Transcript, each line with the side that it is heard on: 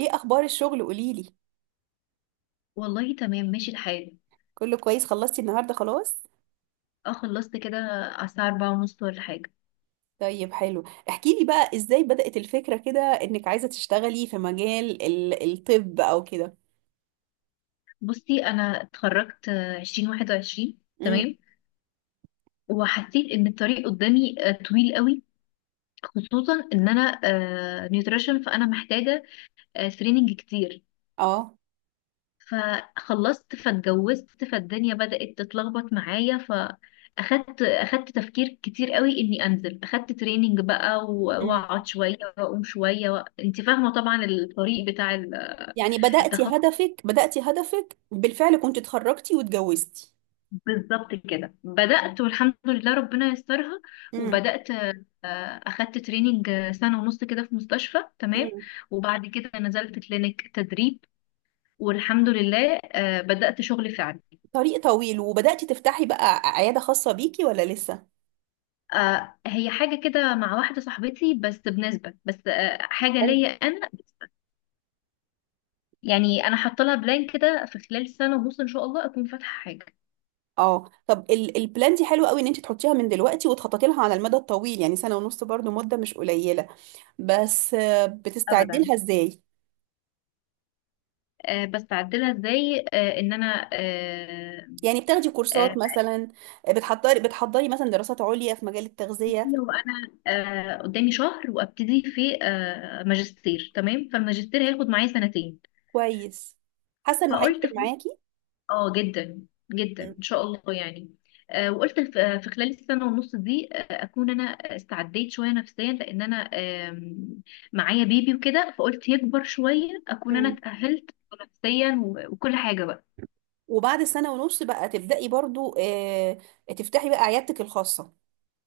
right: ايه اخبار الشغل قوليلي؟
left: والله تمام ماشي الحال.
right: كله كويس، خلصتي النهارده خلاص؟
left: اه، خلصت كده على الساعة 4:30 ولا حاجة.
right: طيب حلو، احكيلي بقى ازاي بدأت الفكرة كده انك عايزة تشتغلي في مجال الطب او كده.
left: بصي أنا اتخرجت 2021،
right: امم
left: تمام. وحسيت إن الطريق قدامي طويل قوي، خصوصا إن أنا نيوتريشن، فأنا محتاجة تريننج كتير.
right: اه
left: فخلصت، فاتجوزت، فالدنيا بدأت تتلخبط معايا، فأخدت تفكير كتير قوي إني أنزل أخدت تريننج بقى،
right: امم
left: وأقعد شوية وأقوم شوية أنت فاهمة طبعا الطريق بتاع
right: يعني بدأتي
left: التخصص.
right: هدفك بدأتي هدفك بالفعل، كنت اتخرجتي واتجوزتي.
left: بالظبط كده بدأت، والحمد لله ربنا يسترها.
right: امم
left: وبدأت، أخدت تريننج سنة ونص كده في مستشفى، تمام.
right: امم.
left: وبعد كده نزلت كلينيك تدريب، والحمد لله بدأت شغل فعلي.
right: طريق طويل. وبدأتي تفتحي بقى عيادة خاصة بيكي ولا لسه؟
left: هي حاجة كده مع واحدة صاحبتي، بس بنسبة، بس حاجة
right: حلو.
left: ليا أنا. يعني أنا حاطة لها بلان كده في خلال سنة ونص، إن شاء الله أكون فاتحة حاجة.
right: اه، طب البلان دي حلوه قوي ان انت تحطيها من دلوقتي وتخططي لها على المدى الطويل، يعني سنه ونص برضو مده مش قليله. بس بتستعدي
left: أبدا.
right: لها ازاي؟
left: بس أعدلها إزاي؟ إن أنا
right: يعني بتاخدي كورسات
left: آه،
right: مثلا، بتحضري مثلا دراسات عليا في مجال التغذية؟
left: لو انا قدامي شهر وابتدي في ماجستير، تمام. فالماجستير هياخد معايا سنتين.
right: كويس. حاسة انه
left: فقلت
right: هيفرق معاكي.
left: اه، جدا جدا
right: مم.
left: ان شاء الله يعني. وقلت في خلال السنه ونص دي اكون انا استعديت شويه نفسيا، لان انا آم، معايا بيبي وكده. فقلت يكبر شويه اكون انا
right: مم.
left: اتاهلت نفسيا وكل حاجه بقى.
right: وبعد سنة ونص بقى تبدأي برضو، تفتحي بقى عيادتك الخاصة.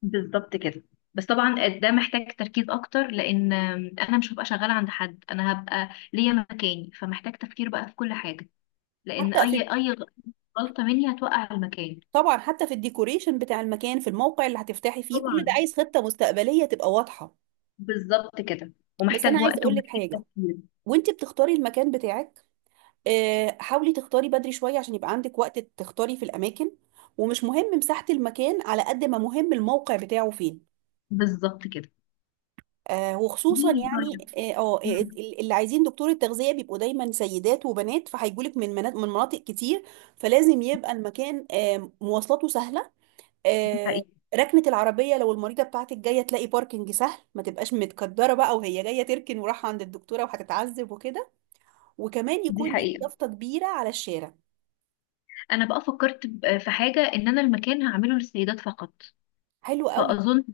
left: بالظبط كده. بس طبعا ده محتاج تركيز اكتر، لان انا مش هبقى شغاله عند حد، انا هبقى ليا مكاني. فمحتاج تفكير بقى في كل حاجه، لان
right: حتى
left: اي
right: في
left: اي غلطه مني هتوقع المكان.
right: طبعا حتى في الديكوريشن بتاع المكان، في الموقع اللي هتفتحي فيه، كل ده
left: طبعا،
right: عايز خطة مستقبلية تبقى واضحة.
left: بالظبط كده،
right: بس انا
left: ومحتاج
right: عايزة
left: وقت
right: اقول لك
left: ومحتاج
right: حاجة
left: تفكير.
right: وانت بتختاري المكان بتاعك: حاولي تختاري بدري شوية عشان يبقى عندك وقت تختاري في الأماكن. ومش مهم مساحة المكان على قد ما مهم الموقع بتاعه فين.
left: بالظبط كده.
right: آه
left: دي
right: وخصوصا
left: طيب.
right: يعني اه آه، آه،
left: مم.
right: ال- اللي عايزين دكتور التغذية بيبقوا دايما سيدات وبنات، فهيجولك من من مناطق كتير. فلازم يبقى المكان آه مواصلاته سهلة.
left: دي
right: آه،
left: حقيقة.
right: ركنة العربية، لو المريضة بتاعتك جاية تلاقي باركنج سهل ما تبقاش متكدرة بقى وهي جاية تركن وراح عند الدكتورة وهتتعذب وكده. وكمان
left: دي
right: يكون ليكي
left: حقيقة.
right: يافطة كبيرة على الشارع.
left: أنا بقى فكرت، في حاجة، إن أنا المكان هعمله للسيدات فقط.
right: حلو قوي.
left: فأظن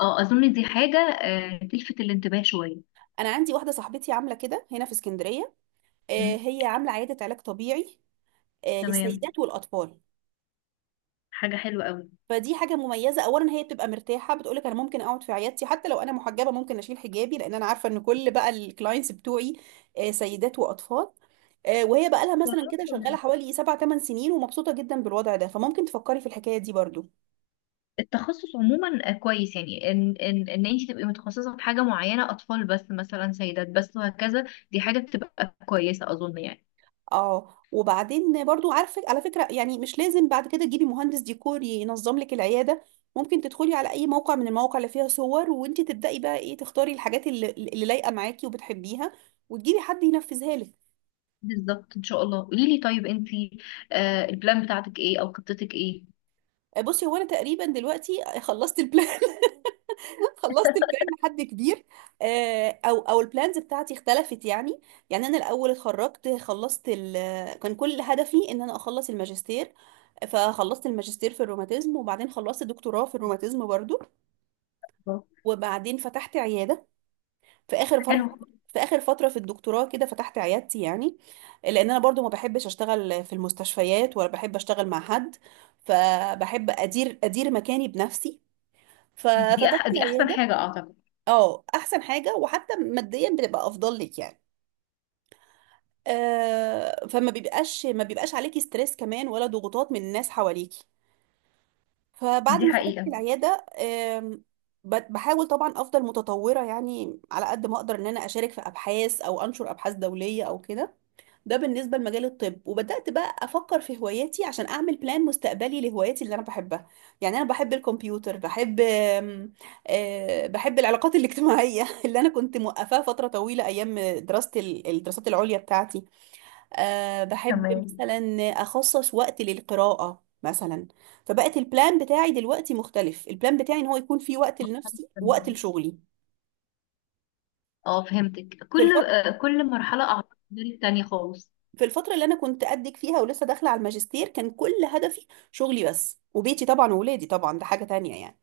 left: اه أظن دي حاجة تلفت الانتباه شوية.
right: انا عندي واحده صاحبتي عامله كده هنا في اسكندريه،
left: مم.
right: هي عامله عياده علاج طبيعي،
left: تمام.
right: للسيدات والاطفال.
left: حاجة حلوة أوي.
right: فدي حاجه مميزه، اولا هي بتبقى مرتاحه، بتقولك انا ممكن اقعد في عيادتي حتى لو انا محجبه، ممكن اشيل حجابي لان انا عارفه ان كل بقى الكلاينتس بتوعي سيدات واطفال. وهي بقى لها مثلا كده شغاله حوالي 7 8 سنين ومبسوطه جدا بالوضع ده، فممكن تفكري في الحكايه دي برضو.
left: التخصص عموما كويس، يعني ان انت تبقي متخصصه في حاجه معينه، اطفال بس مثلا، سيدات بس، وهكذا. دي حاجه بتبقى كويسه اظن يعني.
right: اه، وبعدين برضو عارفه على فكره، يعني مش لازم بعد كده تجيبي مهندس ديكور ينظم لك العياده. ممكن تدخلي على اي موقع من المواقع اللي فيها صور وانت تبداي بقى ايه تختاري الحاجات اللي لايقه معاكي وبتحبيها، وتجيبي حد ينفذها لك.
left: بالظبط، ان شاء الله. قولي لي طيب، انت البلان بتاعتك ايه، او خطتك ايه؟
right: بصي، هو انا تقريبا دلوقتي خلصت البلان خلصت البلان لحد كبير. او البلانز بتاعتي اختلفت يعني. يعني انا الاول اتخرجت، خلصت كان كل هدفي ان انا اخلص الماجستير. فخلصت الماجستير في الروماتيزم وبعدين خلصت دكتوراه في الروماتيزم برضو.
left: بالظبط.
right: وبعدين فتحت عيادة في اخر
left: حلو.
right: في اخر فترة في الدكتوراه كده فتحت عيادتي يعني. لان انا برضو ما بحبش اشتغل في المستشفيات ولا بحب اشتغل مع حد، فبحب ادير مكاني بنفسي.
left: دي
right: ففتحت
left: أح دي احسن
right: عيادة.
left: حاجه اعتقد.
right: اه احسن حاجه، وحتى ماديا بتبقى افضل لك يعني. آه، فما بيبقاش ما بيبقاش عليكي ستريس كمان ولا ضغوطات من الناس حواليكي. فبعد
left: دي
right: ما فتحت
left: حقيقه.
right: العياده، بحاول طبعا افضل متطوره يعني على قد ما اقدر ان انا اشارك في ابحاث او انشر ابحاث دوليه او كده. ده بالنسبة لمجال الطب. وبدأت بقى أفكر في هواياتي عشان أعمل بلان مستقبلي لهواياتي اللي أنا بحبها. يعني أنا بحب الكمبيوتر، بحب آم، آه، بحب العلاقات الاجتماعية اللي أنا كنت موقفاها فترة طويلة أيام دراستي الدراسات العليا بتاعتي. بحب
left: تمام.
right: مثلا أخصص وقت للقراءة مثلا. فبقت البلان بتاعي دلوقتي مختلف، البلان بتاعي إن هو يكون في وقت لنفسي ووقت
left: تمام.
right: لشغلي.
left: اه، فهمتك.
right: في
left: كل
right: الفترة
left: آه كل مرحله اعتقد غير التانيه خالص.
right: في الفترة اللي أنا كنت قدك فيها ولسه داخلة على الماجستير كان كل هدفي شغلي بس، وبيتي طبعا وولادي طبعا ده حاجة تانية يعني.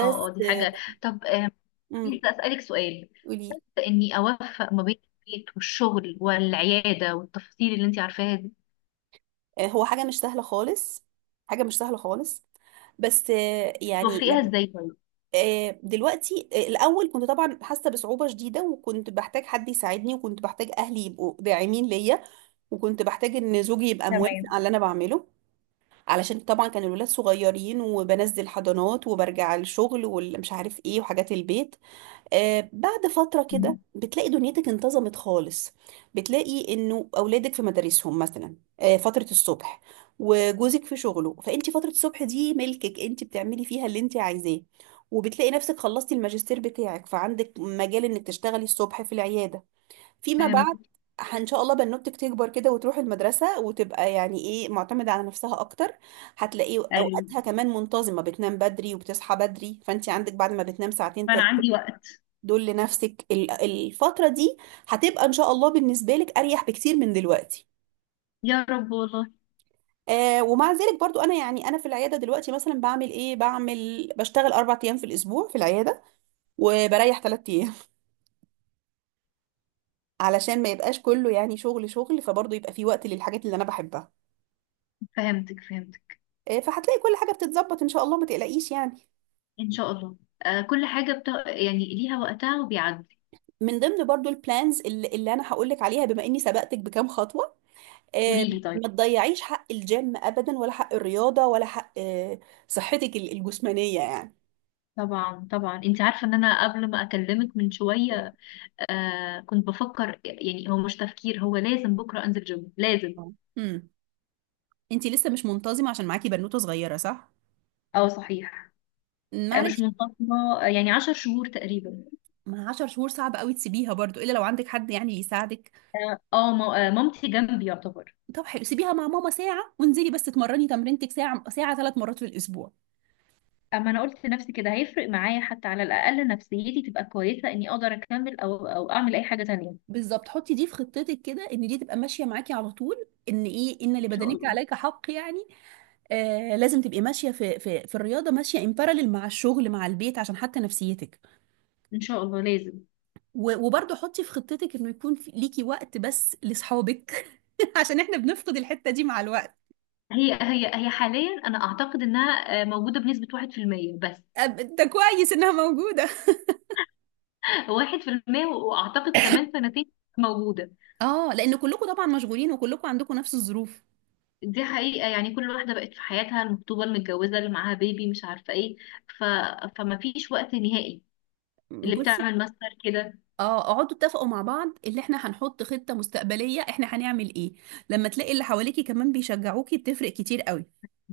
left: اه، اه، دي حاجه. طب،
right: امم
left: عايزة أسألك سؤال.
right: قولي.
left: شايفة إني أوفق ما بين البيت والشغل والعيادة والتفاصيل اللي أنت عارفاها دي،
right: هو حاجة مش سهلة خالص، حاجة مش سهلة خالص. بس
left: توفقيها إزاي طيب؟
right: دلوقتي، الأول كنت طبعا حاسة بصعوبة شديدة، وكنت بحتاج حد يساعدني وكنت بحتاج أهلي يبقوا داعمين ليا وكنت بحتاج ان زوجي يبقى موافق
left: تمام.
right: على اللي انا بعمله، علشان طبعا كان الولاد صغيرين وبنزل حضانات وبرجع الشغل والمش عارف ايه وحاجات البيت. بعد فترة كده
left: مم.
right: بتلاقي دنيتك انتظمت خالص. بتلاقي انه اولادك في مدارسهم مثلا فترة الصبح، وجوزك في شغله، فانت فترة الصبح دي ملكك، انت بتعملي فيها اللي انت عايزاه. وبتلاقي نفسك خلصتي الماجستير بتاعك فعندك مجال انك تشتغلي الصبح في العيادة فيما بعد.
left: فهمت.
right: ان شاء الله بنوتك تكبر كده وتروح المدرسة وتبقى يعني ايه معتمدة على نفسها اكتر، هتلاقي
left: ايوه.
right: اوقاتها كمان منتظمة، بتنام بدري وبتصحى بدري، فانت عندك بعد ما بتنام ساعتين
left: فانا عندي وقت.
right: دول لنفسك. الفترة دي هتبقى إن شاء الله بالنسبة لك أريح بكتير من دلوقتي.
left: يا رب والله.
right: آه، ومع ذلك برضو أنا يعني أنا في العيادة دلوقتي مثلا بعمل إيه، بعمل بشتغل أربع أيام في الأسبوع في العيادة وبريح تلات أيام علشان ما يبقاش كله يعني شغل شغل، فبرضو يبقى في وقت للحاجات اللي أنا بحبها.
left: فهمتك فهمتك.
right: فهتلاقي كل حاجة بتتظبط إن شاء الله ما تقلقيش يعني.
left: إن شاء الله. كل حاجة يعني ليها وقتها وبيعدي.
right: من ضمن برضو البلانز اللي أنا هقولك عليها بما إني سبقتك بكام خطوة، آه،
left: قولي لي طيب.
right: ما تضيعيش حق الجيم ابدا ولا حق الرياضه ولا حق، صحتك الجسمانيه يعني.
left: طبعا طبعا، انت عارفه ان انا قبل ما اكلمك من شويه كنت بفكر، يعني هو مش تفكير، هو لازم بكره انزل جيم، لازم.
right: آه. امم. انتي لسه مش منتظمه عشان معاكي بنوته صغيره صح؟
left: اه، صحيح. مش
right: معلش.
left: منفصلة، يعني 10 شهور تقريبا.
right: ما 10 شهور صعب قوي تسيبيها برضو، الا لو عندك حد يعني يساعدك.
left: اه، مامتي جنبي يعتبر.
right: طب حلو، سيبيها مع ماما ساعه وانزلي بس اتمرني تمرينتك ساعه ساعه، ثلاث مرات في الاسبوع.
left: اما انا قلت لنفسي كده، هيفرق معايا حتى على الاقل نفسيتي تبقى كويسة، اني اقدر اكمل او اعمل اي حاجة تانية، إن
right: بالظبط، حطي دي في خطتك كده ان دي تبقى ماشيه معاكي على طول، ان ايه ان
left: شاء
right: لبدنك
left: الله.
right: عليك حق يعني. آه، لازم تبقي ماشيه في الرياضه، ماشيه امبارالل مع الشغل مع البيت، عشان حتى نفسيتك.
left: ان شاء الله، لازم.
right: وبرضه حطي في خطتك انه يكون ليكي وقت بس لاصحابك عشان احنا بنفقد الحته دي مع الوقت.
left: هي حاليا انا اعتقد انها موجودة بنسبة 1% بس.
right: ده كويس انها موجوده.
left: 1% واعتقد كمان سنتين موجودة.
right: اه لان كلكم طبعا مشغولين وكلكم عندكم نفس الظروف.
left: دي حقيقة، يعني كل واحدة بقت في حياتها، المخطوبة، المتجوزة اللي معاها بيبي، مش عارفة ايه. ف... فما فيش وقت نهائي اللي
right: بصي،
left: بتعمل ماستر كده.
right: اه، اقعدوا اتفقوا مع بعض اللي احنا هنحط خطه مستقبليه، احنا هنعمل ايه. لما تلاقي اللي حواليكي كمان بيشجعوكي بتفرق كتير قوي.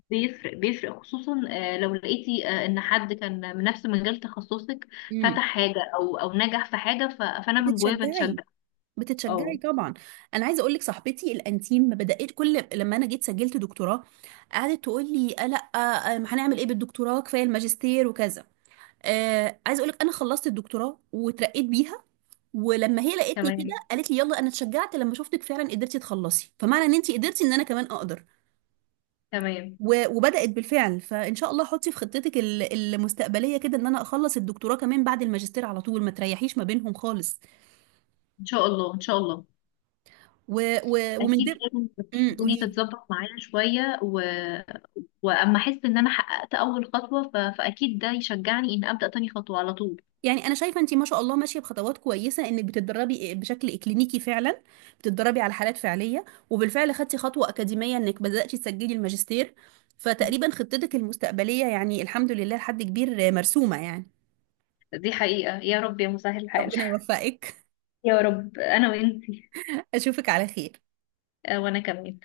left: بيفرق بيفرق، خصوصا لو لقيتي ان حد كان من نفس مجال تخصصك
right: امم.
left: فتح حاجة او نجح في حاجة، فانا من جوايا
right: بتتشجعي
left: بتشجع.
right: بتتشجعي
left: اه.
right: طبعا. انا عايزه اقول لك، صاحبتي الانتيم ما بدات كل لما انا جيت سجلت دكتوراه، قعدت تقول لي آه لا، آه ما هنعمل ايه بالدكتوراه، كفايه الماجستير وكذا. آه، عايزه اقول لك انا خلصت الدكتوراه وترقيت بيها. ولما هي لقيتني كده
left: تمام
right: قالت لي يلا، انا اتشجعت لما شفتك فعلا قدرتي تخلصي، فمعنى ان انت قدرتي ان انا كمان اقدر.
left: تمام،
right: وبدات بالفعل. فان شاء الله حطي في خطتك المستقبليه كده ان انا اخلص الدكتوراه كمان بعد الماجستير على طول، ما تريحيش ما بينهم خالص.
left: ان شاء الله ان شاء الله،
right: و... ومن
left: اكيد
right: ده
left: لازم. الدنيا
right: قولي.
left: تتظبط معايا شوية واما احس ان انا حققت اول خطوة، فاكيد ده يشجعني ان ابدأ تاني خطوة على طول.
right: يعني انا شايفه انت ما شاء الله ماشيه بخطوات كويسه، انك بتتدربي بشكل اكلينيكي فعلا، بتتدربي على حالات فعليه، وبالفعل خدتي خطوه اكاديميه انك بداتي تسجلي الماجستير. فتقريبا خطتك المستقبليه يعني الحمد لله لحد كبير مرسومه يعني.
left: دي حقيقة، يا رب يا مسهل الحال.
right: ربنا يوفقك.
left: يا رب انا وانتي.
right: اشوفك على خير.
left: وانا كمان.